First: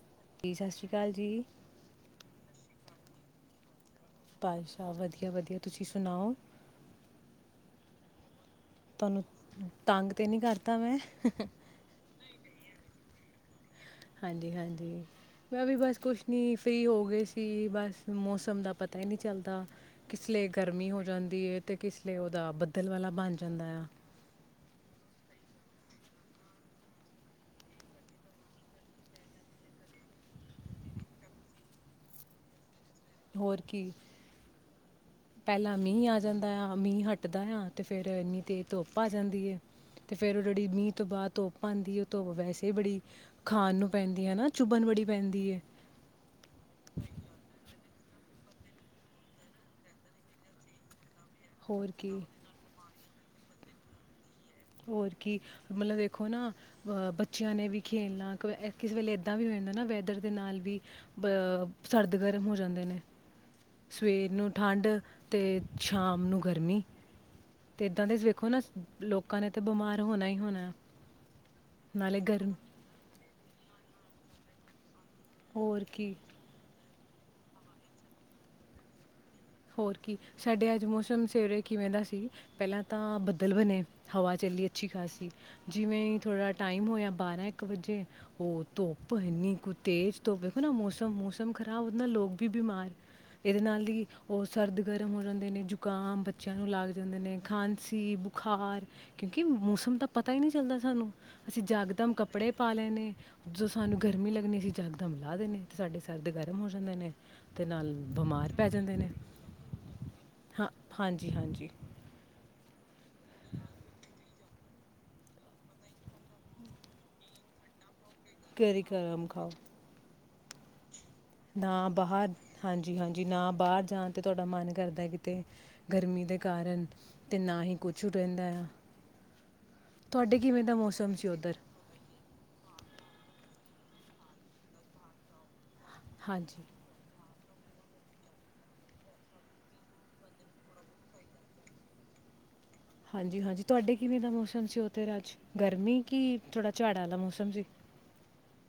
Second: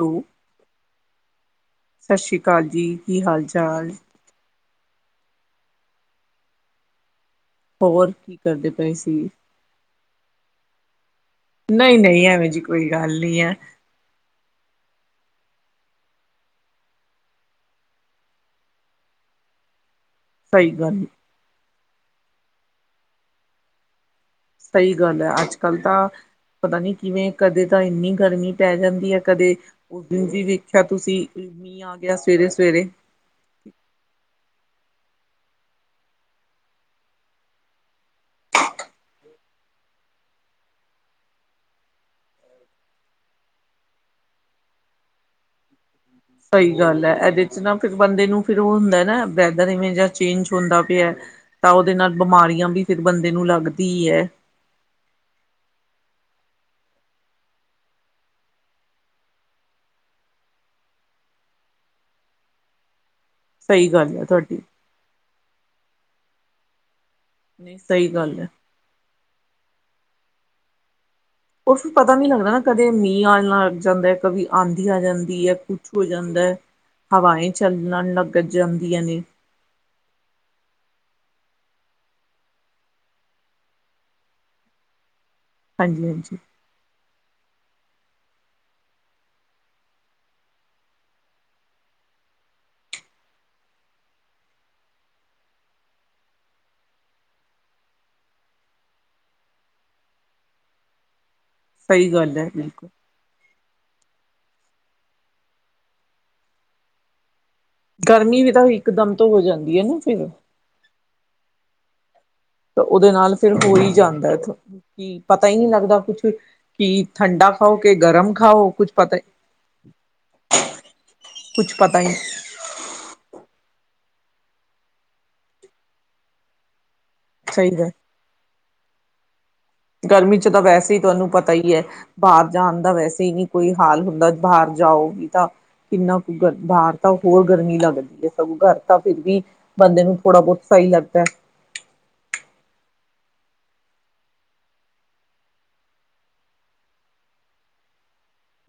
Hello ਜੀ ਸਤਿ ਸ਼੍ਰੀ ਅਕਾਲ ਜੀ ਸਤਿ ਸ੍ਰੀ ਅਕਾਲ ਜੀ ਜੀ ਕੀ ਹਾਲ ਚਾਲ ਅੱਛਾ ਵਧੀਆ ਵਧੀਆ ਤੁਸੀਂ ਸੁਣਾਓ ਹੋਰ ਕੀ ਕਰਦੇ ਪਏ ਤੁਹਾਨੂੰ ਸੀ ਤੰਗ ਤੇ ਨੀ ਕਰ, ਤਾਂ ਮੈਂ ਨਹੀਂ ਨਹੀਂ ਐਵੇਂ ਜੀ ਕੋਈ ਗੱਲ ਨੀ ਏਹ ਹਾਂਜੀ ਹਾਂਜੀ ਮੈਂ ਵੀ ਬਸ ਕੁਛ ਨੀ ਫਰੀ ਹੋ ਗਏ ਸੀ ਬਸ ਮੌਸਮ ਦਾ ਪਤਾ ਹੀ ਨਹੀ ਚੱਲਦਾ ਕਿਸ ਲਈ ਸਹੀ ਗਰਮੀ ਹੋ ਗੱਲ ਜਾਂਦੀ ਏ ਅਤੇ ਕਿਸ ਲਈ ਉਹਦਾ ਬੱਦਲ ਵਾਲਾ ਬਣ ਜਾਂਦਾ ਆ ਸਹੀ ਗੱਲ ਹੈ ਅੱਜ ਕੱਲ੍ਹ ਤਾਂ ਪਤਾ ਨੀ ਕਿਵੇਂ ਕਦੇ ਤਾਂ ਇੰਨੀ ਗਰਮੀ ਪੈ ਜਾਂਦੀ ਹੈ ਕਦੇ ਉਸ ਦਿਨ ਵੀ ਵੇਖਿਆ ਤੁਸੀਂ ਮੀਹ ਆ ਗਿਆ ਸਵੇਰੇ ਸਵੇਰੇ ਹੋਰ ਕੀ ਪਹਿਲਾਂ ਮੀਂਹ ਆ ਜਾਂਦਾ ਆ ਮੀਂਹ ਹੱਟਦਾ ਆ ਤੇ ਫੇਿਰ ਇੰਨੀ ਤੇਜ਼ ਧੁੱਪ ਆ ਜਾਂਦੀ ਹੈ ਤੇ ਫੇਿਰ ਉਹ ਜਿਹੜੀ ਮੀਂਹ ਤੋਂ ਬਾਅਦ ਧੁੱਪ ਆਉਂਦੀ ਹੈ ਉਹ ਧੁੱਪ ਵੈਸੇ ਬੜੀ ਖਾਣ ਨੂੰ ਪੈਂਦੀ ਹੈ ਹੈਾ ਚੁੱਭਣ ਬੜੀ ਪੈਂਦੀ ਹੈ ਸਹੀ ਗੱਲ ਹੈ ਇਹਦੇ ਚ ਨਾ ਫਿਰ ਬੰਦੇ ਨੂੰ ਫਿਰ ਉਹ ਹੁੰਦਾ ਨਾ ਵੈਦਰ ਇਵੇਂ ਜ ਚੇਂਜ ਹੁੰਦਾ ਪਿਆ ਤਾਂ ਹੋਰ ਉਹਦੇ ਨਾਲ ਕੀ ਬਿਮਾਰੀਆਂ ਵੀ ਫਿਰ ਬੰਦੇ ਨੂੰ ਲੱਗਦੀ ਏ ਹੋਰ ਕੀ ਮਤਲਬ ਦੇਖੋ ਨਾ ਅ ਬੱਚਿਆਂ ਨੇ ਵੀ ਖੇਲਣਾ ਕਿਸੇ ਵੇਲੇ ਏਦਾਂ ਵੀ ਹੋਦਾ ਨਾ ਵੈਦਰ ਦੇ ਨਾਲ ਵੀ ਅ ਸਰਦ ਗਰਮ ਹੋ ਜਾਂਦੇ ਨੇ ਸਹੀ ਗੱਲ ਹੈ ਸਵੇਰ ਨੂੰ ਤੁਹਾਡੀ ਠੰਢ ਤੇ ਸ਼ਾਮ ਨੂੰ ਗਰਮੀ ਨਹੀਂ ਤੇ ਏਦਾਂ ਸਹੀ ਤਾਂ ਗੱਲ ਹੈ ਵੇਖੋ ਨਾ ਲੋਕ ਤੇ ਬਿਮਾਰ ਹੋਣਾ ਹੀ ਹੋਣਾ ਉਸਨੂੰ ਪਤਾ ਨਾਲੇ ਨੀ ਲੱਗਦਾ ਗਰਮ ਨਾ ਕਦੇ ਮੀਂਹ ਆ ਨਾਲ ਜਾਂਦਾ ਕਦੀ ਆਂਧੀ ਆ ਜਾਂਦੀ ਈਆ ਹੋਰ ਕੁਛ ਹੋ ਕੀ ਜਾਂਦਾ ਏ ਹਵਾਏ ਚੱਲਣ ਲੱਗ ਜਾਂਦੀਆਂ ਨੇ ਹੋਰ ਕੀ ਸਾਡੇ ਅੱਜ ਮੌਸਮ ਸੇਵੇਰੇ ਕਿਵੇਂ ਦਾ ਸੀ ਪਹਿਲਾਂ ਤਾਂ ਬੱਦਲ ਬਣੇ ਹਵਾ ਚੱਲੀ ਅੱਛੀ ਖਾਸੀ ਹਾਂਜੀ ਜਿਵੇਂ ਹਾਂਜੀ ਥੋੜ੍ਹਾ ਟਾਈਮ ਹੋਇਆ ਬਾਰਾਂ ਇੱਕ ਵਜੇ ਉਹ ਧੁੱਪ ਇਨੀ ਕੁ ਤੇਜ਼ ਧੁੱਪ ਦੇੇਖੋ ਨਾ ਮੌਸਮ ਮੌਸਮ ਖ਼ਰਾਬ ਉਹਦੇ ਨਾਲ ਲੋਕ ਵੀ ਬਿਮਾਰ ਇਹਦੇ ਨਾਲ ਹੀ ਉਹ ਸਰਦ ਗਰਮ ਹੋ ਜਾਂਦੇ ਨੇ ਜ਼ੁਕਾਮ ਬੱਚਿਆਂ ਨੂੰ ਲੱਗ ਜਾਂਦੇ ਨੇ ਖਾਂਸੀ ਬੁਖਾਰ ਕਿਉਂਕਿ ਮੌਸਮ ਤਾਂ ਪਤਾ ਹੀ ਨਹੀਂ ਚੱਲਦਾ ਸਾਨੂੰ ਅਸੀਂ ਸਹੀ ਜਕਦਮ ਗੱਲ ਹੈ ਕੱਪੜੇ ਪਾ ਬਿਲਕੁਲ ਲੈਣੇ ਸਾਨੂੰ ਗਰਮੀ ਲੱਗਣੀ ਅਸੀਂ ਜਗਦਮ ਲਾ ਦੇਣੇ ਤੇ ਸਾਡੇ ਸਰਦ ਗਰਮ ਹੋ ਜਾਂਦੇ ਨੇ ਤੇ ਨਾਲ ਗਰਮੀ ਵੀ ਬਿਮਾਰ ਤਾਂ ਪੈ ਨੇ ਇਕਦਮ ਤੋਂ ਹੋ ਜਾਂਦੀ ਹੈ। ਨਾ ਫਿਰ ਹਾਂ ਹਾਂਜੀ ਹਾਂਜੀ ਤਾਂ ਉਹਦੇ ਨਾਲ ਫਿਰ ਹੋ ਹੀ ਜਾਂਦਾ ਕੀ ਪਤਾ ਹੀ ਨਹੀਂ ਲੱਗਦਾ ਕੁਛ ਕਿ ਠੰਡਾ ਖਾਓ ਕੇ ਗਰਮ ਖਾਓ, ਘਰੇ ਕੁਛ ਪਤਾ ਗਰਮ ਖਾਓ ਹੀ ਕੁਛ ਨਾ ਪਤਾ ਬਾਹਰ, ਹਾਂਜੀ ਹਾਂਜੀ ਨਾ ਬਾਹਰ ਜਾਣ ਤੇ ਤੁਹਾਡਾ ਮਨ ਕਰਦਾ ਕਿਤੇ ਗਰਮੀ ਦੇ ਕਾਰਨ ਅਤੇ ਨਾ ਸਹੀ ਹੀ ਹੈ ਕੁਛ ਰਹਿੰਦਾ ਏ ਗਰਮੀ ਚ ਤਾਂ ਵੈਸੇ ਹੀ ਸੀ ਤੁਹਾਨੂੰ ਪਤਾ ਉੱਧਰ ਹੀ ਹੈ। ਬਾਹਰ ਜਾਣ ਦਾ ਵੈਸੇ ਹੀ ਨਹੀਂ ਕੋਈ ਹਾਲ ਹੁੰਦਾ ਬਾਹਰ ਜਾਓਗੀ ਤਾਂ ਕਿੰਨਾ ਕੁ ਹਾਂਜੀ ਬਾਹਰ ਤਾਂ ਉਹ ਹੋਰ ਗਰਮੀ ਲੱਗਦੀ ਹੈ। ਸਗੋਂ ਘਰ ਤਾਂ ਫਿਰ ਵੀ ਬੰਦੇ ਨੂੰ ਥੋੜ੍ਹਾ ਬਹੁਤ ਸਹੀ ਲੱਗਦਾ ਹੈ। ਹਾਂਜੀ ਹਾਂਜੀ ਤੁਹਾਡੇ ਕਿਵੇਂ ਦਾ ਮੌਸਮ ਸੀ। ਉਥ ਅੱਜ ਗਰਮੀ ਕਿ ਥੋੜਾ ਝਾੜਾਂ ਦਾ ਮੌਸਮ ਸੀ?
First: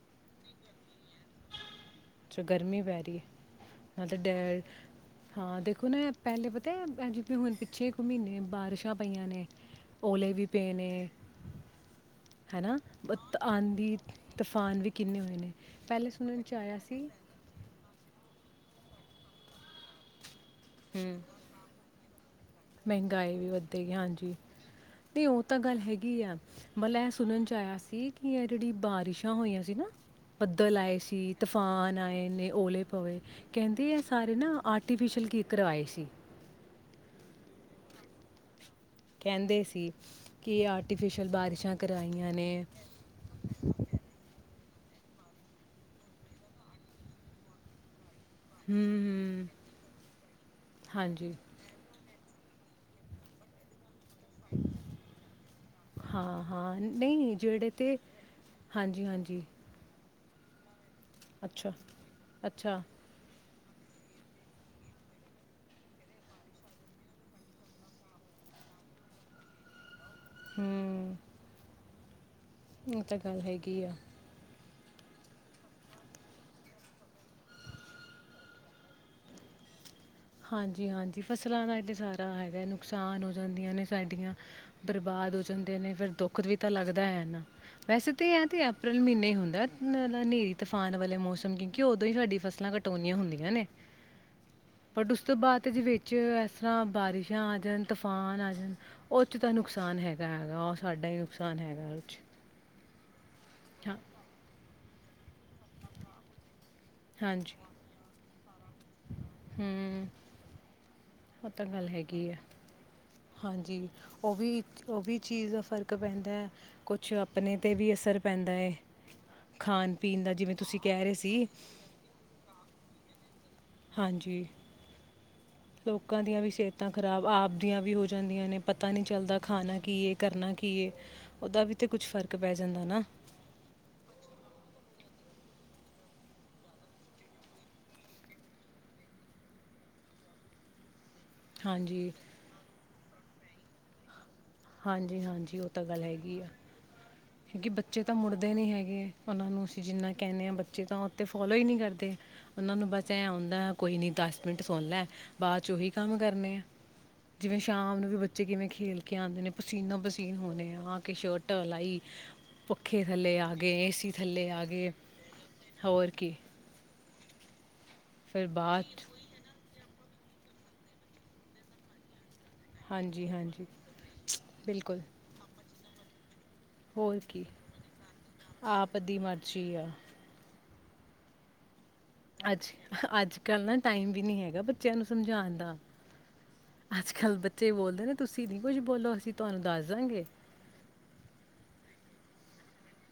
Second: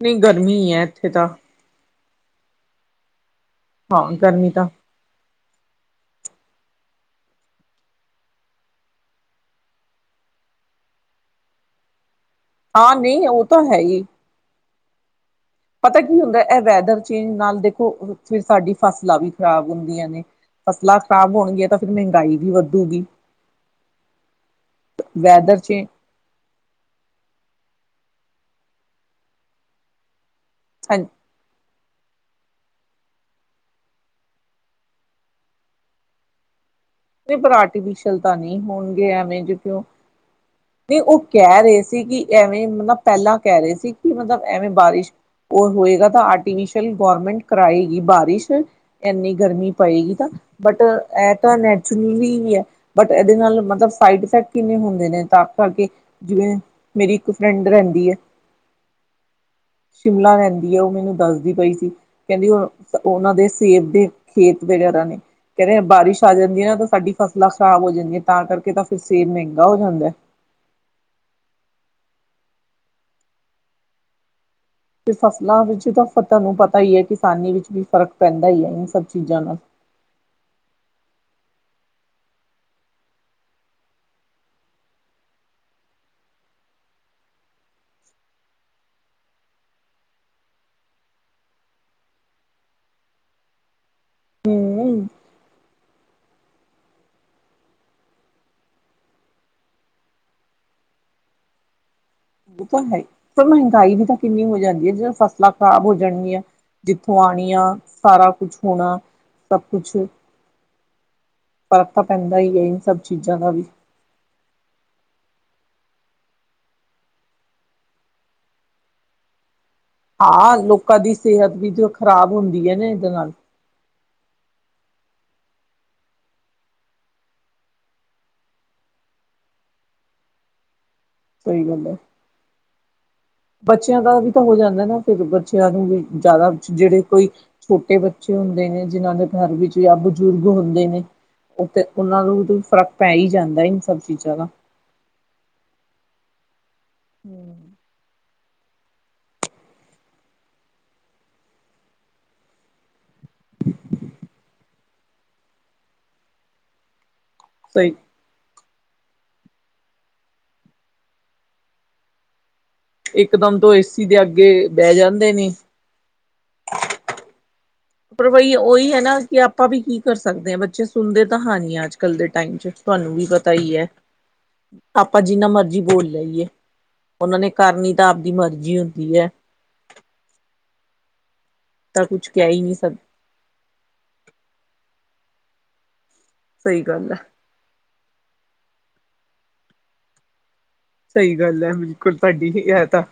ਨਹੀਂ ਗਰਮੀ ਹੈ। ਇੱਥੇ ਤਾਂ। ਅੱਛਾ। ਗਰਮੀ ਪੈ ਰਹੀ ਹੈ। ਮ ਹਾਂ ਤਾਂ ਗਰਮੀ ਡੈਰ, ਹਾਂ ਦੇਖੋ ਨਾ ਪਹਿਲੇ ਪਤਾ ਤੇ ਅਜ ਹੁਣ ਪਿੱਛੇ ਕੁ ਮਹੀਨੇ ਬਾਰਿਸ਼ਾਂ ਪਈਆਂ ਨੇ ਓਲੇ ਵੀ ਪਏ ਨੇ ਹਨਾ। ਹਾਂ ਨਹੀਂ ਉਹ ਤਾਂ ਹੈ ਆਂਦੀ ਹੀ ਤੂਫਾਨ ਵੀ ਕਿੰਨੇ ਵਲੇ ਪਤਾ ਕੀ ਹੁੰਦਾ ਇਹ ਵੈਦਰ ਚੇਂਜ ਨਾਲ ਦੇਖੋ ਫਿਰ ਸਾਡੀ ਫਸਲਾਂ ਵੀ ਖ਼ਰਾਬ ਹੁੰਦੀਆਂ ਨੇ ਫਸਲਾਂ ਹੂੰ ਖਰਾਬ ਹੋਣਗੀਆਂ, ਤਾਂ ਫਿਰ ਮਹਿੰਗਾਈ ਵੀ ਵਧ ਮਹਿੰਗਾਈ ਵੀ ਵੱਧੇਗੀ ਹਾਂਜੀ। ਨਹੀਂ ਉਹ ਵੈਦਰ ਤਾਂ ਗੱਲ ਚ ਹੈਗੀ ਆ ਮਤਲਬ ਇਹ ਸੁਣਨ ਚ ਆਇਆ ਸੀ। ਇਹ ਕੀ ਹੈ, ਜਿਹੜੀ ਬਾਰਿਸ਼ਾਂ ਹੋਈਆਂ ਸੀ ਨਾ ਬੱਦਲ ਆਏ ਸੀ ਤੂਫਾਨ ਆਏ ਨੇ ਓਲੇ ਪਵੇ ਕਹਿੰਦੇ ਆ ਸਾਰੇ ਨਾ ਆਰਟੀਫਿਸ਼ਲ ਕੀ ਕਰਵਾਏ ਸੀ। ਨਹੀਂ ਪਰ ਆਰਟੀਫਿਸ਼ਅਲ ਤਾਂ ਨਹੀਂ ਹੋਣਗੇ, ਐਵੇਂ ਜੋ ਕਹਿੰਦੇ ਕਿਉਂ ਸੀ ਕਿ ਨਹੀਂ, ਉਹ ਆਰਟੀਫਿਸ਼ਲ ਕਹਿ ਬਾਰਿਸ਼ਾਂ ਰਹੇ ਸੀ ਕਿ ਕਰਾਈਆਂ ਨੇ ਐਵੇਂ ਮਤਲਬ ਪਹਿਲਾਂ ਕਹਿ ਰਹੇ ਸੀ ਕਿ ਮਤਲਬ ਐਵੇਂ ਬਾਰਿਸ਼ ਉਹ ਹੋਏਗਾ ਤਾਂ ਆਰਟੀਫਿਸ਼ਲ ਗਵੌਰਮੈਂਟ ਕਰਾਏਗੀ ਬਾਰਿਸ਼ ਬਾਰ ਹੂੰ ਇੰਨੀ ਹੂੰ ਗਰਮੀ ਪਏਗੀ ਤਾਂ, ਬਟ ਹਾਂਜੀ ਇਹ ਤਾਂ ਨੈਚੁਰਲੀ ਕੀ, ਬਟ ਇਹਦੇ ਨਾਲ ਮਤਲਬ ਸਾਈਡ ਇਫੈਕਟ ਕਿੰਨੇ ਹੁੰਦੇ ਨੇ ਤਾਂ ਕਰਕੇ ਹਾਂ ਜਿਵੇਂ ਹਾਂ ਮੇਰੀ ਇੱਕ ਨਹੀਂ, ਫਰੈਂਡ ਜਿਹੜੇ ਤੇ ਰਹਿੰਦੀ ਹੈ ਹਾਂਜੀ ਹਾਂਜੀ। ਸ਼ਿਮਲਾ ਲੈਂਦੀ ਉਹ ਦੱਸਦੀ ਅੱਛਾ ਪਈ ਸੀ ਕਹਿੰਦੀ ਉਹ ਅੱਛਾ ਉਹਨਾਂ ਦੇ ਸੇਬ ਦੇ ਖੇਤ ਵਗੈਰਾ ਨੇ ਕਹਿੰਦੇ ਬਾਰਿਸ਼ ਆ ਜਾਂਦੀ ਹੈ ਨਾ ਤਾਂ ਸਾਡੀ ਫਸਲਾਂ ਖ਼ਰਾਬ ਹੋ ਜਾਂਦੀਆਂ ਤਾਂ ਕਰਕੇ ਤਾਂ ਫਿਰ ਸੇਬ ਮਹਿੰਗਾ ਹੋ ਜਾਂਦਾ ਹਮ ਇਹ ਤਾਂ ਗੱਲ ਹੈਗੀ ਆ ਤੇ ਫਸਲਾਂ ਵਿੱਚ ਤਾਂ ਤੁਹਾਨੂੰ ਪਤਾ ਹੀ ਹੈ ਕਿਸਾਨੀ ਵਿੱਚ ਵੀ ਫ਼ਰਕ ਪੈਂਦਾ ਹੀ ਹੈ ਇਹ ਸਭ ਚੀਜ਼ਾਂ ਨਾਲ ਹਾਂਜੀ ਹਾਂਜੀ ਫਸਲਾਂ ਦਾ ਇਹ ਤੇ ਸਾਰਾ ਹੈਗਾ ਨੁਕਸਾਨ ਹੋ ਜਾਂਦੀਆਂ ਨੇ ਸਾਡੀਆਂ ਬਰਬਾਦ ਹੋ ਜਾਂਦੀਆਂ ਨੇ ਫਿਰ ਦੁੱਖ ਵੀ ਤਾਂ ਲੱਗਦਾ ਹੈ ਨਾ ਵੈਸੇ ਤਾਂ ਇਹ ਤੇ ਅਪ੍ਰੈਲ ਮਹੀਨੇ ਹੀ ਹੁੰਦਾ ਹਨੇਰੀ ਤੂਫਾਨ ਵਾਲੇ ਮੌਸਮ ਕਿਉਂਕਿ ਉਦੋਂ ਹੀ ਸਾਡੀੀਆਂ ਫਸਲਾਂ ਕਟੋਉਣੀਆਂ ਹੁੰਦੀਆਂ ਨੇ ਹੂੰ। ਬਟ ਉਸ ਤੋਂ ਬਾਅਦ ਤੇ ਜ ਵਿੱਚ ਇਸ ਤਰ੍ਹਾਂ ਬਾਰਿਸ਼ਾਂ ਆ ਜਾਣ ਤੂਫਾਨ ਆ ਜਾਣ ਉਹ ਚ ਤਾਂ ਨੁਕਸਾਨ ਹੈਗਾ ਹੈਗਾ ਉਹ ਸਾਡਾ ਹੀ ਨੁਕਸਾਨ ਹੈਗਾ ਉਹ ਉਹ ਤਾਂ ਹੈ ਪਰ ਮਹਿੰਗਾਈ ਹਾਂ ਵੀ ਤਾਂ ਕਿੰਨੀ ਹੋ ਜਾਂਦੀ ਹੈ ਜ ਫਸਲ ਖ਼ਰਾਬ ਹੋ ਜਾਣਗੀਆਂ ਜਿੱਥੋਂ ਆਉਣੀ ਆ ਸਾਰਾ ਕੁਛ ਹੋਣਾ ਸਭ ਕੁਛ ਹਮ ਉਹ ਤਾਂ ਗੱਲ ਫ਼ਰਕ ਹੈਗੀ ਆ ਪੈਂਦਾ ਹੀ ਹੈ ਇਨ ਸਭ ਚੀਜ਼ਾਂ ਦਾ ਵੀ। ਹਾਂਜੀ ਉਹ ਵੀ ਉਹ ਵੀ ਚੀਜ਼ ਫ਼ਰਕ ਪੈਂਦਾ ਕੁਛ ਆਪਣੇ ਤੇ ਵੀ ਅਸਰ ਪੈਂਦਾ ਹੈ ਖਾਣ ਪੀਣ ਦਾ ਜਿਵੇਂ ਹਾਂ, ਤੁਸੀਂ ਲੋਕਾਂ ਕਹਿ ਰਹੇ ਦੀ ਸੀ ਸਿਹਤ ਵੀ ਜੇ ਖ਼ਰਾਬ ਹੁੰਦੀ ਹੈ ਨਾ, ਇਹਦੇ ਨਾਲ। ਹਾਂਜੀ, ਲੋਕਾਂ ਦੀਆਂ ਵੀ ਸਿਹਤਾਂ ਖ਼ਰਾਬ। ਆਪ ਦੀਆਂ ਵੀ ਹੋ ਜਾਂਦੀਆਂ ਨੇ। ਪਤਾ ਨਹੀਂ ਚੱਲਦਾ, ਖਾਣਾ ਕੀ ਹੈ? ਕਰਨਾ ਕੀ ਹੈ? ਸਹੀ ਉਹਦਾ ਵੀ ਗੱਲ ਤਾਂ ਹੈ। ਕੁਛ ਫਰਕ ਪੈ ਜਾਂਦਾ ਨਾ ਬੱਚਿਆਂ ਦਾ ਵੀ ਤਾਂ ਹੋ ਜਾਂਦਾ ਨਾ। ਫਿਰ ਬੱਚਿਆਂ ਨੂੰ ਵੀ ਜ਼ਿਆਦਾ, ਜਿਹੜੇ ਕੋਈ ਛੋਟੇ ਬੱਚੇ ਹੁੰਦੇ ਨੇ ਜਿਹਨਾਂ ਦੇ ਘਰ ਵਿੱਚ, ਜਾਂ ਬਜ਼ੁਰਗ ਹੁੰਦੇ ਨੇ [inaudible] ਉਹ ਤੇ ਹਾਂਜੀ ਉਹਨਾਂ ਨੂੰ ਵੀ ਫ਼ਰਕ ਪੈ ਹੀ ਜਾਂਦਾ ਇਨ ਸਭ ਚੀਜ਼ਾਂ ਦਾ [inaudible] ਹਾਂਜੀ-ਹਾਂਜੀ। ਉਹ ਤਾਂ ਗੱਲ ਹੈਗੀ ਆ। ਹੈ ਕਿ ਬੱਚੇ ਤਾਂ ਮੁੜ ਦੇ ਨੀ ਹੈਗੇ। ਉਹਨਾਂ ਨੂੰ ਅਸੀਂ ਜਿੰਨਾ ਕਹਿੰਦੇ ਹਾਂ, ਬੱਚੇ ਤਾਂ ਉਹ ਤੇ ਫੋਲੋ ਹੀ ਨਹੀਂ ਕਰਦੇ। ਉਹਨਾਂ ਨੂੰ ਬਸ ਐ ਆਉਂਦਾ ਕੋਈ ਨੀ ਦਸ ਮਿੰਟ ਸੁਣ ਲੈ ਬਾਅਦ ਚ ਉਹੀ ਕੰਮ ਕਰਨੇ ਆ। ਜਿਵੇਂ ਸਹੀ ਸ਼ਾਮ ਨੂੰ ਵੀ ਬੱਚੇ ਕਿਵੇਂ ਖ ਖੇਲ ਕੇ ਆਉਂਦੇ ਨੇ ਪਸੀਨਾ ਪਸੀਨ ਹੂਨੇ ਆ। ਆ ਕੇ ਸ਼ਰਟ ਲਾਈ ਪੱਖੇ ਇਕ ਥੱਲੇ ਆ ਦਮ ਤੋਂ ਏ ਗਏ ਸੀ ਏਸੀ ਦੇ ਅੱਗੇ ਥੱਲੇ ਆ ਗਏ ਬਹਿ ਜਾਂਦੇ ਨੇ ਹੋਰ ਕੀ ਪਰ ਫਿਰ ਵਈ ਬਾਅਦ ਉਹੀ ਐ 'ਚ- ਨਾ ਕਿ ਆਪਾਂ ਵੀ ਕੀ ਕਰ ਸਕ ਸਕਦੇ ਆ, ਬੱਚੇ ਸੁਣਦੇ ਤਾਂ ਹਾ ਨੀ ਅੱਜ-ਕੱਲ ਦੇ। ਟਾਈਮ ਚ, ਤੁਹਾਨੂੰ ਵੀ ਹਾਂਜੀ ਪਤਾ ਹਾਂਜੀ ਹੀ ਹੈ। ਬਿਲਕੁਲ ਆਪਾਂ ਜਿੰਨਾ ਮਰਜੀ ਬੋਲ ਲਈਏ ਹੋਰ ਉਹਨਾਂ ਕੀ ਨੇ ਕਰਨੀ ਤਾਂ ਆਪਦੀ ਮਰਜ਼ੀ ਆਪ ਹੁੰਦੀ ਦੀ ਹੈ। ਮਰਜ਼ੀ ਆ ਤਾਂ ਕੁਛ ਕਹਿ ਹੀ ਨਹੀਂ ਸਕ ਅੱਜ-ਕੱਲ ਨਾ ਟਾਈਮ ਵੀ ਨੀ ਹੈਗਾ ਬੱਚਿਆਂ ਨੂੰ ਸਮਝਾਉਣ ਦਾ ਸਹੀ ਗੱਲ ਹੈ ਅੱਜ-ਕੱਲ੍ਹ ਬੱਚੇ ਬੋਲਦੇ ਨੇ ਤੁਸੀਂ ਨੀ ਕੁਝ ਬੋਲੋ, ਅਸੀਂ ਤੁਹਾਨੂੰ ਦੱਸਦਾਂਗੇ। ਸਹੀ ਗੱਲ ਐ ਬਿਲਕੁਲ ਤੁਹਾਡੀ ਇਹ ਤਾਂ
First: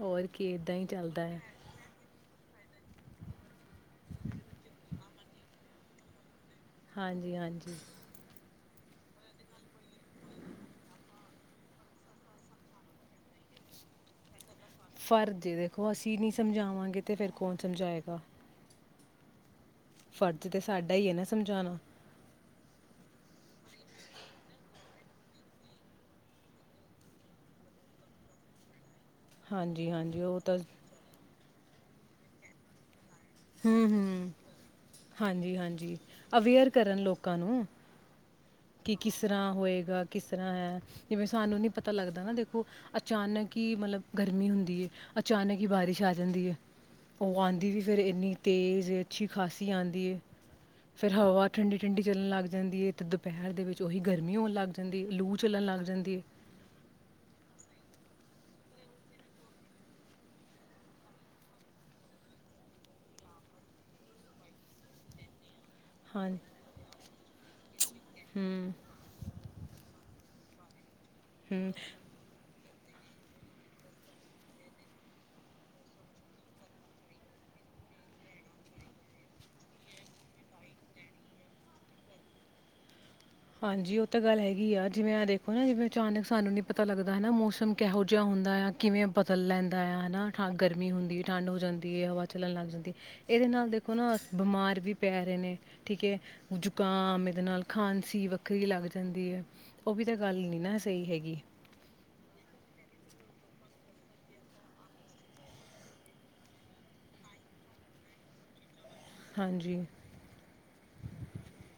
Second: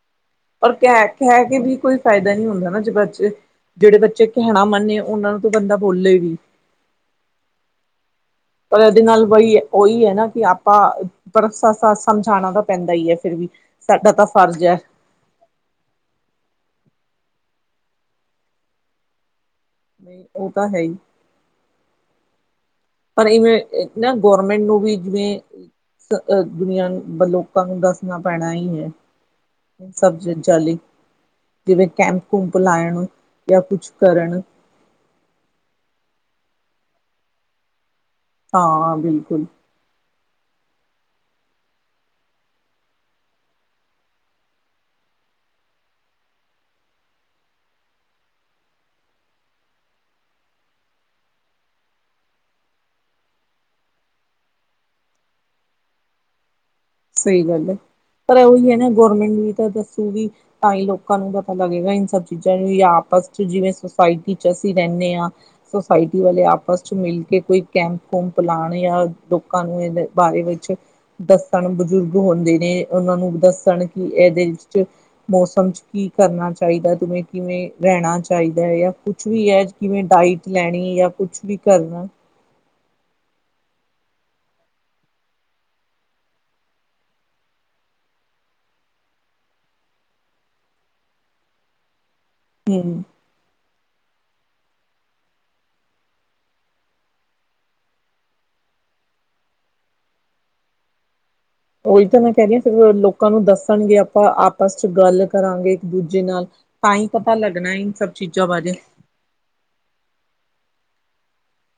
ਹੋਰ ਕੀ ਔਰ ਇਦਾਂ ਹੀ ਚੱਲਦਾ ਹੈ ਕਹਿ-ਕਹਿ ਕੇ ਵੀ ਕੋਈ ਫਾਇਦਾ ਨੀ ਹੁੰਦਾ ਨਾ। ਬੱਚੇ, ਜਿਹੜੇ ਬੱਚੇ ਕਹਿਣਾ ਮੰਨੇ, ਉਹਨਾਂ ਨੂੰ ਤਾਂ ਬੰਦਾ ਬੋਲੇ ਵੀ। ਹਾਂਜੀ-ਹਾਂਜੀ। ਪਰ ਇਹਦੇ ਨਾਲ ਬਈ ਉਹੀ ਹੈ ਨਾ ਕਿ ਆਪਾਂ [inaudible] ਸਮਝਾਣਾ ਤਾਂ ਪੈਂਦਾ ਹੀ ਹੈ ਫਿਰ ਵੀ ਸਾਡਾ ਤਾਂ ਫਰਜ਼ ਹੈ ਫਰਜ਼ ਏ ਦੇਖੋ, ਅਸੀਂ ਨੀ ਸਮਝਾਵਾਂਗੇ ਤੇ ਫਿਰ ਕੌਣ ਸਮਝਾਏਗਾ। ਨਹੀਂ ਫਰਜ਼ ਉਹ ਤੇ ਤਾਂ ਸਾਡਾ ਹੀ ਹੈ ਨਾ ਸਮਝਾਣਾ। ਪਰ ਇਵੇਂ ਨਾ, ਗੌਰਮੈਂਟ ਨੂੰ ਵੀ ਜਿਵੇਂ ਦੁਨੀਆਂ ਨੂੰ ਲੋਕਾਂ ਨੂੰ ਦੱਸਣਾ ਪੈਣਾ ਹੀ ਹੈ। ਹਾਂਜੀ ਹਾਂਜੀ ਸਬਜ਼ੀ ਉਹ ਤਾਂ ਜਾਲੀ ਜਿਵੇਂ ਕੈਂਪ-ਕੁੰਪ ਲਾਇਣ ਹੂੰ- ਹੂੰ, ਹਾਂਜੀ-ਹਾਂਜੀ। ਅਵੇਅਰ ਕਰਨ ਲੋਕਾਂ ਨੂੰ ਕਿ ਹਾਂ ਕਿਸ ਬਿਲਕੁਲ ਤਰ੍ਹਾਂ ਹੋਏਗਾ ਕਿਸ ਤਰ੍ਹਾਂ ਹੈ ਜਿਵੇਂ ਸਾਨੂੰ ਨੀ ਪਤਾ ਲੱਗਦਾ ਨਾ ਦੇਖੋ ਅਚਾਨਕ ਹੀ ਮਤਲਬ ਗਰਮੀ ਹੁੰਦੀ ਹੈ, ਅਚਾਨਕ ਹੀ ਬਾਰਿਸ਼ ਆ ਜਾਂਦੀ ਹੈ, ਉਹ ਆਉਂਦੀ ਵੀ ਫੇਰ ਇਨੀ ਤੇਜ਼ ਅੱਛੀ ਖਾਸੀ ਆਂਦੀ ਏ ਫੇਰ ਹਵਾ ਠੰਡੀ- ਠੰਡੀ ਚੱਲਣ ਲੱਗ ਜਾਂਦੀ ਏ ਤੇ ਦੁਪਹਿਰ ਦੇ ਵਿੱਚ ਉਹੀ ਗਰਮੀ ਹੋਣ ਲੱਗ ਜਾਂਦੀ ਏ ਲੂ ਚੱਲਣ ਲੱਗ ਜਾਂਦੀ ਹੈ। ਸਹੀ ਗੱਲ ਹੈ, ਪਰ ਉਹੀ ਹੈ ਨਾ ਗੌਰਮੈਂਟ ਨੂੰ ਵੀ ਤਾਂ ਦੱਸੂਗੀ ਤਾਂ ਹੀ ਲੋਕਾਂ ਨੂੰ ਪਤਾ ਲੱਗੇਗਾ, ਇਹ ਸਭ ਚੀਜ਼ਾਂ ਨੂੰ ਆਪਸ ਚ ਜਿਵੇਂ ਸੁਸਾਇਟੀ ਚ ਅਸੀਂ ਰਹਿੰਣੇ ਆਂ। ਸੁਸਾਇਟੀ ਵਾਲੇ ਹਾਂਜੀ ਆਪਸ ਚ ਮਿਲ ਕੇ ਕੋਈ ਕੈਂਪ- ਕੁੰਪ ਹੂੰ ਲਾਣ ਜਾਂ ਲੋਕਾਂ ਨੂੰ ਇਹ ਬਾਰੇ ਵਿੱਚ ਦੱਸਣ ਹੂੰ ਦ ਹੁੰਦੇ ਨੇ ਉਹਨਾਂ ਨੂੰ ਦੱਸਣ ਕਿ ਇਹਦੇ ਵਿਚ ਮੌਸਮ ਚ ਕੀ ਕਰਨਾ ਚਾਹੀਦਾ ਤ ਕਿਵੇਂ ਕਿਵੇਂ ਰਹਿਣਾ ਚਾਹੀਦਾ ਹੈ, ਕੁਛ ਵੀ ਆ ਕਿਵੇਂ ਡਾਇਟ ਲੈਣੀ ਜਾ ਕੁਛ ਵੀ ਕਰਨਾ। ਹਾਂਜੀ ਉਹ ਤਾਂ ਗੱਲ ਹੈਗੀ ਆ ਜਿਵੇਂ ਦੇਖੋ ਨਾ ਜਿਵੇਂ ਅਚਾਨਕ ਸਾਨੂੰ ਨੀ ਪਤਾ ਲੱਗਦਾ ਹਨਾ, ਮੌਸਮ ਕਿਹੋ ਜਿਹਾ ਹੁੰਦਾ ਆ ਕਿਵੇਂ ਬਦਲ ਲੈਂਦਾ ਆ ਹਨਾ, ਠ ਗਰਮੀ ਹੁੰਦੀ ਹੈ ਠੰਡ ਹੋ ਜਾਂਦੀ ਹੈ, ਹਵਾ ਚੱਲਣ ਲੱਗ ਜਾਂਦੀ ਹਮ ਇਹਦੇ ਨਾਲ ਦੇਖੋ ਉਹ ਨਾ ਬਿਮਾਰ ਵੀ ਪੈ ਰਹੇ ਨੇ ਠੀਕ ਹੈ, ਜ਼ੁਕਾਮ ਇਹਦੇ ਨਾਲ ਖਾਂ ਸੀ ਵੱਖਰੀ ਲੱਗ ਜਾਂਦੀ ਹੈ ਉਹ ਵੀ ਤਾਂ ਗੱਲ ਨੀ ਨਾ ਸਹੀ ਹੈਗੀ। ਉਹੀ ਤਾਂ ਮੈਂ ਕਹਿ ਰ ਫਿਰ ਲੋਕਾਂ ਨੂੰ ਦੱਸਣਗੇ ਆਪਾਂ ਆਪਸ ਚ ਗੱਲ ਕਰਾਂਗੇ ਇੱਕ ਦੂਜੇ ਨਾਲ ਤਾਂ ਹੀ ਪਤਾ ਲੱਗਣਾ ਇਨ ਸਭ ਚੀਜ਼ਾਂ ਬਾਰੇ। ਹਾਂਜੀ,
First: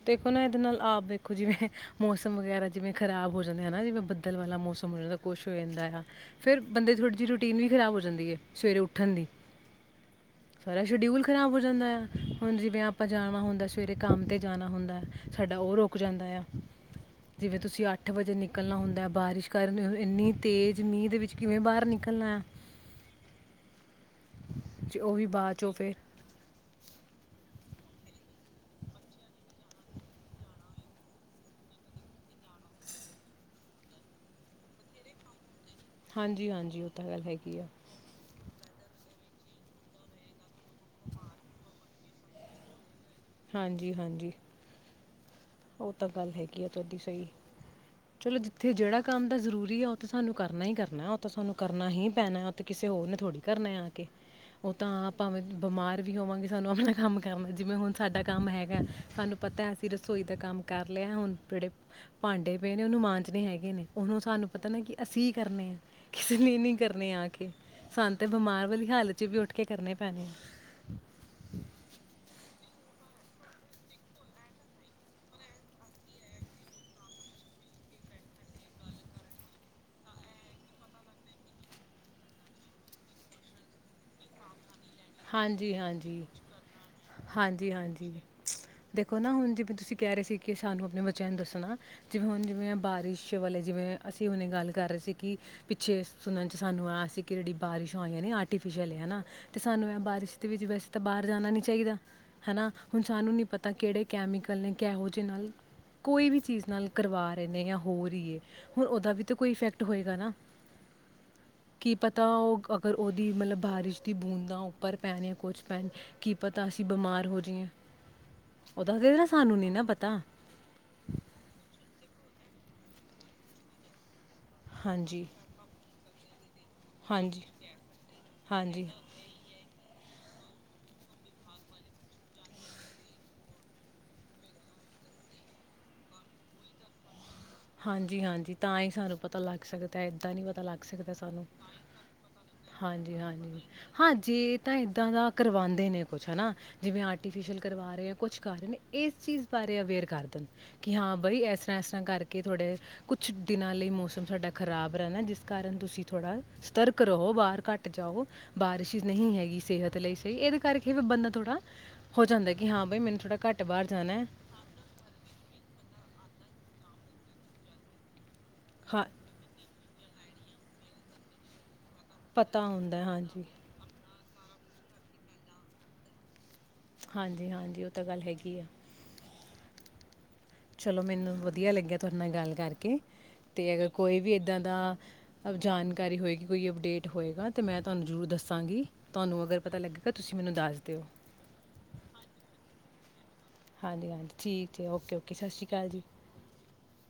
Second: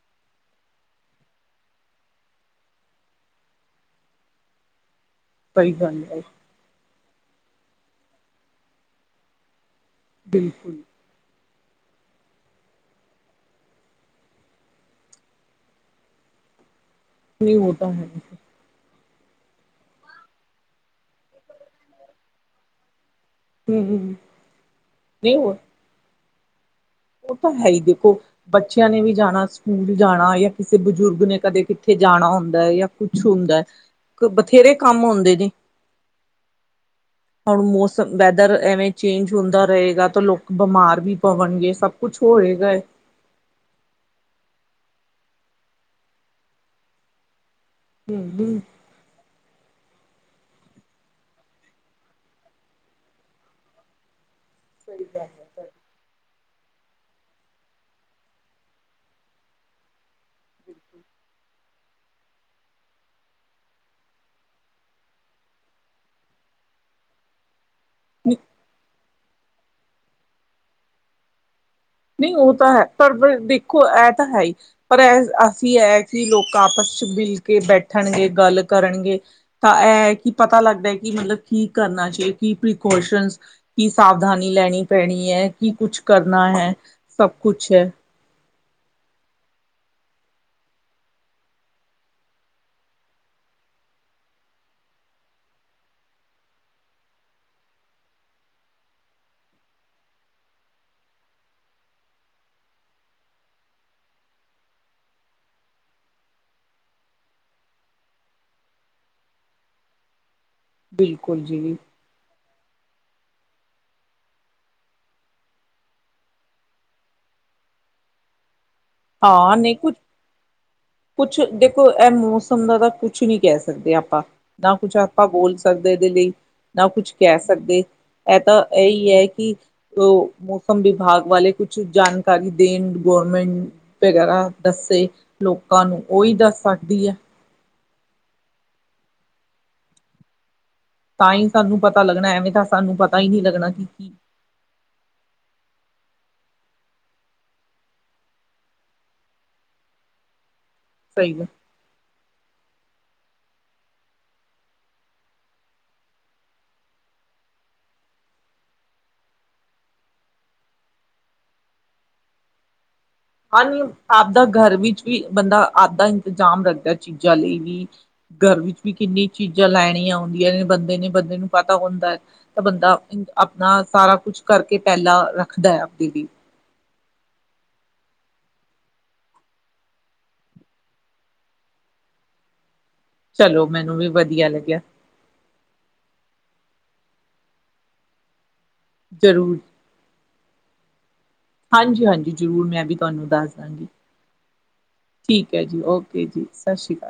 ਦੇਖੋ ਨਾ ਇਹਦੇ ਨਾਲ ਆਪ ਦੇਖੋ ਜਿਵੇਂ ਮੌਸਮ ਵਗੈਰਾ ਜਿਵੇਂ ਖ਼ਰਾਬ ਹੋ ਜਾਂਦੇ ਹਨਾ, ਜਿਵੇਂ ਬੱਦਲ ਵਾਲਾ ਮੌਸਮ ਹੋ ਜਾਂਦਾ। ਕੁਛ ਹੋ ਸਹੀ ਜਾਂਦਾ ਆ ਗੱਲ ਹੈ ਫਿਰ ਬੰਦੇ ਥੋੜ੍ਹੇ ਰੂਟੀਨ ਵੀ ਖ਼ਰਾਬ ਹੋ ਜਾਂਦੀ ਹੈ ਸਵੇਰੇ ਉੱਠਣ ਦੀ ਬਿਲਕੁਲ ਸਾਰਾ ਸ਼ਡਿਊਲ ਖਰਾਬ ਹੋ ਦ ਨੈ [inaudible] ਹੁਣ ਜਿਵੇਂ ਆਪਾਂ ਜਾਣਾ ਹੁੰਦਾ ਸਵੇਰੇ ਕੰਮ ਤੇ ਜਾਣਾ ਹੁੰਦਾ ਸਾਡਾ ਉਹ ਰੁਕ ਜਾਂਦਾ ਆ। ਨਹੀਂ ਜਿਵੇਂ ਉਹ ਤੁਸੀਂ ਤਾਂ ਹੈ ਅੱਠ ਵਜੇ ਨਿਕਲਣਾ ਹੁੰਦਾ। ਬਾਰਿਸ਼ ਦੇ ਕਾਰਨ ਇੰਨੀ ਤੇਜ਼ ਮੀਂਹ ਦੇ ਵਿੱਚ ਕਿਵੇਂ ਬਾਹਰ ਨਿਕਲਣਾ ਆ। ਹੂੰ, ਹੂੰ ਜੇ ਉਹ ਵੀ ਬਾਅਦ ਚੋਂ ਫਿਰ ਉਹ ਤਾਂ ਹੈ ਈ ਦੇਖੋ, ਬੱਚਿਆਂ ਨੇ ਵੀ ਜਾਣਾ ਸਕੂਲ ਜਾਣਾ ਜਾਂ ਕਿਸੇ ਬਜ਼ੁਰਗ ਨੇ ਕਦੇ ਕਿੱਥੇ ਜਾਣਾ ਹੁੰਦਾ ਜਾਂ ਕੁਛ ਹੁੰਦਾ ਐ, ਬਥੇਰੇ ਕੰਮ ਹੁੰਦੇ ਨੇ ਹਾਂਜੀ ਹਾਂਜੀ ਉਹ ਤਾਂ ਗੱਲ ਹੈਗੀ ਹੁਣ ਆ ਮੌਸਮ ਵੈਦਰ ਐਵੇਂ ਚੇਂਜ ਹੁੰਦਾ ਰਹੇਗਾ ਤਾਂ ਲੋਕ ਬਿਮਾਰ ਵੀ ਪਵਣਗੇ ਸਭ ਕੁਛ ਹੋਏਗਾ ਹਾਂਜੀ ਹਾਂਜੀ। ਉਹ ਤਾਂ ਗੱਲ ਹੈਗੀ ਆ ਤੁਹਾਡੀ ਸਹੀ ਹਮ ਚਲੋ ਹਮ ਜਿੱਥੇ ਜਿਹੜਾ ਕੰਮ ਤਾਂ ਜਰੂਰੀ ਆ ਤਾਂ ਸਾਨੂੰ ਕਰਨਾ ਹੀ ਕਰਨਾ ਉਹ ਤਾਂ ਸਾਨੂੰ ਕਰਨਾ ਹੀ ਪੈਣਾ ਉਹ ਤੇ ਕਿਸੇ ਹੋਰ ਨੇ ਥੋੜ੍ਹੀ ਕਰਨਾ ਆ ਕੇ ਉਹ ਸਹੀ ਤਾਂ ਗੱਲ ਭਾਵੇਂ ਹੈ ਬਿਮਾਰ ਵੀ ਹੋਵਾਂਗੇ ਸਾਨੂੰ ਆਪਣਾ ਕੰਮ ਕਰ ਜਿਵੇਂ ਹੁਣ ਸਾਡਾ ਕੰਮ ਹੈਗਾ ਸਾਨੂੰ ਪਤਾ ਐ ਅਸੀਂ ਰਸ ਰਸੋਈ ਦਾ ਕੰਮ ਕਰ ਲਿਆ, ਹੁਣ ਜਿਹੜੇ ਭਾਂਡੇ ਪਏ ਨੇ ਉਹਨੂੰ ਮਾਂਜਣੇ ਹੈਗੇ ਨੇ, ਉਹਨੂੰ ਸਾਨੂੰ ਪਤਾ ਨਾ ਕਿ ਅਸੀਂ ਕਰਨੇ ਐ। ਕਿਸੇ ਨੇ ਨਹੀਂ ਕਰਨੇ ਆ ਕੇ। ਸਾਨੂੰ ਤੇ ਨਹੀਂ ਬਿਮਾਰ ਵਾਲੀ ਹਾਲਤ ਵਿੱਚ ਵੀ ਉੱਠ ਕੇ ਕਰਨਾ ਪੈਣਾ। ਨਈਂ ਉਹ ਤਾਂ ਹੈ, ਪਰ ਪ ਦੇਖੋ ਇਹ ਤਾਂ ਹੈ ਈ, ਪਰ ਏ ਇਹ ਅਸੀਂ ਇਹ ਕਿ ਲੋਕ ਆਪਸ ਚ ਮਿਲ ਕੇ ਬੈਠਣਗੇ, ਗੱਲ ਕਰਨਗੇ ਤਾਂ ਇਹ ਕਿ ਪਤਾ ਲੱਗਦਾ ਕਿ ਮਤਲਬ ਕੀ ਕਰਨਾ ਚਾਹੀਦਾ, ਕੀ ਪ੍ਰੀਕੋਸ਼ਨ, ਕੀ ਸਾਵਧਾਨੀ ਲੈਣੀ। ਪੈਣੀ ਐ ਕਿ ਹਾਂਜੀ ਕੁਛ ਹਾਂਜੀ ਕਰਨਾ ਹੈ। ਸਭ ਕੁਛ ਹਾਂਜੀ ਹੈ ਹਾਂਜੀ। ਦੇਖੋ ਨਾ ਹੁਣ ਜਿਵੇਂ ਤੁਸੀਂ ਕਹਿ ਰਹੇ ਸੀ ਕਿ ਸਾਨੂੰ ਆਪਣੇ ਬੱਚਿਆਂ ਨੂੰ ਦੱਸਣਾ ਜਿਵੇਂ ਹੁਣ ਜਿਵੇਂ ਬਾਰਿਸ਼ ਵਾਲੇ ਜਿਵੇਂ ਅਸੀਂ ਹੁਣੇ ਗੱਲ ਕਰ ਰਹੇ ਸੀ ਕਿ ਪਿੱਛੇ ਸੁਣਨ ਚ ਸਾਨੂੰ ਆਇਆ ਸੀ ਕਿ ਜਿਹੜੀ ਬਾਰਿਸ਼ ਹੋਈਆਂ ਨੇ ਆਰਟੀਫਿਸ਼ਲ ਏ ਨਾਂ ਸਾਨੂੰ ਐ ਬਾਰਿਸ਼ ਦੇ ਵਿੱਚ ਵੈਸੇ ਤਾਂ ਬਾਹਰ ਜਾਣਾ ਨਹੀਂ ਚਾਹੀਦਾ ਹੈਨਾ! ਹੁਣ ਸਾਨੂੰ ਨਹੀਂ ਪਤਾ ਕਿਹੜੇ ਕੈਮੀਕਲ ਨੇ ਕਿਹੋ ਜਿਹੇ ਨਾਲ ਕੋਈ ਵੀ ਚੀਜ਼ ਨਾਲ ਕਰਵਾ ਰਹੇ ਨੇ ਜਾਂ ਹੋ ਰਹੀ ਐ, ਹੁਣ ਉਹਦਾ ਵੀ ਤਾਂ ਕੋਈ ਇਫੈਕਟ ਹੋਏਗਾ ਨਾ। ਬਿਲਕੁਲ ਜੀ। ਕੀ ਪਤਾ ਉਹ ਅਗਰ ਉਹਦੀ ਮਤਲਬ ਬਾਰਿਸ਼ ਦੀ ਬੂੰਦ ਉੱਪਰ ਪੈਣੇ ਆ ਕੁਝ ਪੈ ਕੀ ਪਤਾ ਅਸੀਂ ਬਿਮਾਰ ਹੋ ਜਿਈਏ। ਹਾਂ ਨਹੀਂ ਕੁਛ, ਕੁਛ ਦੇਖੋ ਇਹ ਮੌਸਮ ਦਾ ਤਾਂ ਕੁਛ ਨਹੀਂ ਕਹਿ ਸਕਦੇ ਆਪਾਂ ਨਾ ਕੁਛ ਆਪਾਂ ਹਾਂਜੀ, ਬੋਲ ਸਕਦੇ [unintelligible] ਨਾ ਕੁਛ ਕਹਿ ਹਾਂਜੀ, ਸਕਦੇ ਇਹ ਤਾਂ ਹਾਂਜੀ। ਇਹੀ ਐ ਕਿ ਓ ਮੌਸਮ ਵਿਭਾਗ ਵਾਲੇ ਕੁਛ ਜਾਣਕਾਰੀ ਦੇਣ ਗੋਰਮੈਂਟ ਵਗੈਰਾ ਦੱਸੇ ਲੋਕਾਂ ਨੂੰ ਉਹੀ ਦੱਸ ਸਕਦੀ ਐ। ਹਾਂਜੀ ਹਾਂਜੀ ਤਾਂ ਹੀ ਸਾਨੂੰ ਪਤਾ ਲੱਗ ਸਕਦਾ ਏਦਾਂ ਨਈਂ ਪਤਾ ਲੱਗ ਤਾਂ ਸਾਨੂੰ ਹੀ ਪਤਾ ਲੱਗਣਾ ਐਵੇਂ ਤਾਂ ਸਾਨੂੰ ਹਾਂਜੀ, ਹਾਂਜੀ, ਪਤਾ ਹੀ ਨਹੀਂ ਹਾਂਜੀ। ਲੱਗਣਾ ਕਿ ਕੀ ਹਾਂ ਜੇ ਤਾਂ ਏਦਾਂ ਦਾ ਕਰਵਾਂਦੇ ਨੇ ਕੁਛ ਹਭ੍ਹਨਾ ਜਿਵੇਂ ਆਰਟੀਫਿਸ਼ਲ ਕਰਵਾ ਰਹੇ ਆ ਕੁਛ ਕਰ ਰਹੇ ਨੇ ਇਸ ਚੀਜ਼ ਬਾਰੇ ਅਵੇਅਰ ਕਰ ਦੇਣ ਕਿ ਹਾਂ ਬਈ ਸਹੀ ਹੈ ਇਸ ਅਰ੍ਹਾਂ, ਇਸ ਅਰ੍ਹਾਂ ਕਰਕੇ ਥੋੜੇ ਕੁਛ ਦਿਨਾਂ ਲਈ ਮੌਸਮ ਸਾਡਾ ਖ਼ਰਾਬ ਰਹਿਣਾ ਜਿਸ ਕਾਰਨ ਤੁਸੀਂ ਥੋੜਾ ਸਤਰਕ ਰਹੋ, ਬਾਹਰ ਘੱਟ ਜਾਓ, ਬਾਰਿਸ਼ ਨਹੀਂ ਹੈਗੀ ਸਿਹਤ ਲਈ ਸਹੀ। ਇਹਦੇ ਕਰਕੇ ਬੰਦਾ ਥੋੜਾ ਹੋ ਜਾਂਦਾ ਕਿ ਹਾਂ ਬਾਈ ਮੈਨੂੰ ਥੋੜ੍ਹਾ ਘੱਟ ਹਾਂਜੀ ਬਾਹਰ ਜਾਣਾ ਹੈ। ਆਪਦਾ ਘਰ ਵਿੱਚ ਵੀ ਬੰਦਾ ਆਪਦਾ ਇੰਤ ਜਾਮ ਰੱਖਦਾ ਚੀਜ਼ਾਂ ਲਈ ਵੀ ਘਰ ਵਿੱਚ ਵੀ ਹਾਂ, ਕਿੰਨੀ ਚੀਜ਼ਾਂ ਲੈਣੀਆਂ ਆਉਂਦੀਆਂ ਨੇ ਬੰਦੇ ਨੇ ਬੰਦੇ ਨੂੰ ਪਾਤੀ- ਪਤਾ ਹੁੰਦਾ ਹੈ, ਤਾਂ ਪਤਾ ਬੰਦਾ ਹੁੰਦਾ, ਹੈ। ਹਾਂਜੀ। ਆਪਣਾ ਸਾਰਾ ਕੁਛ ਕਰਕੇ ਪਹਿਲਾਂ ਰੱਖਦਾ ਆ ਆਪਦੀ ਲਈ ਹਾਂਜੀ-ਹਾਂਜੀ ਉਹ ਤਾਂ ਗੱਲ ਹੈਗੀ ਏ ਚਲੋ ਮੈਨੂੰ ਵਧੀਆ ਲੱਗਿਆ ਤੁਹਾਡੇ ਨਾਲ ਗੱਲ ਕਰਕੇ ਤੇ ਚਲੋ ਅਗਰ ਮੈਨੂੰ ਕੋਈ ਵੀ ਵਧੀਆ ਇਏਦਾਂ ਲੱਗਿਆ ਦਾ ਜਾਣਕਾਰੀ ਹੋਏਗੀ ਕੋਈ ਅਪਡੇਟ ਹੋਏਗਾ ਤੇ ਮੈਂ ਤੁਹਾਨੂੰ ਜ਼ਰੂਰ ਦੱਸ ਦੱਸਾਂਗੀ ਤੁਹਾਨੂੰ ਜ਼ਰੂਰ ਅਗਰ ਪਤਾ ਲੱਗੇਗਾ ਤੁਸੀਂ ਮੈਨੂੰ ਦੱਸ ਦਿਓ। ਹਾਂਜੀ ਹਾਂਜੀ ਜ਼ਰੂਰ ਮੈਂ ਵੀ ਤੁਹਾਨੂੰ ਦੱਸ ਦਾਂਗੀ ਹਾਂਜੀ- ਹਾਂਜੀ ਠੀਕ ਹੈ ਓਕੇ ਓਕੇ ਸਤਿ ਠੀਕ ਹੈ ਸ਼੍ਰੀ ਅਕਾਲ ਜੀ। ਓਕੇ ਸਤਿ ਸ਼੍ਰੀ ਅਕਾਲ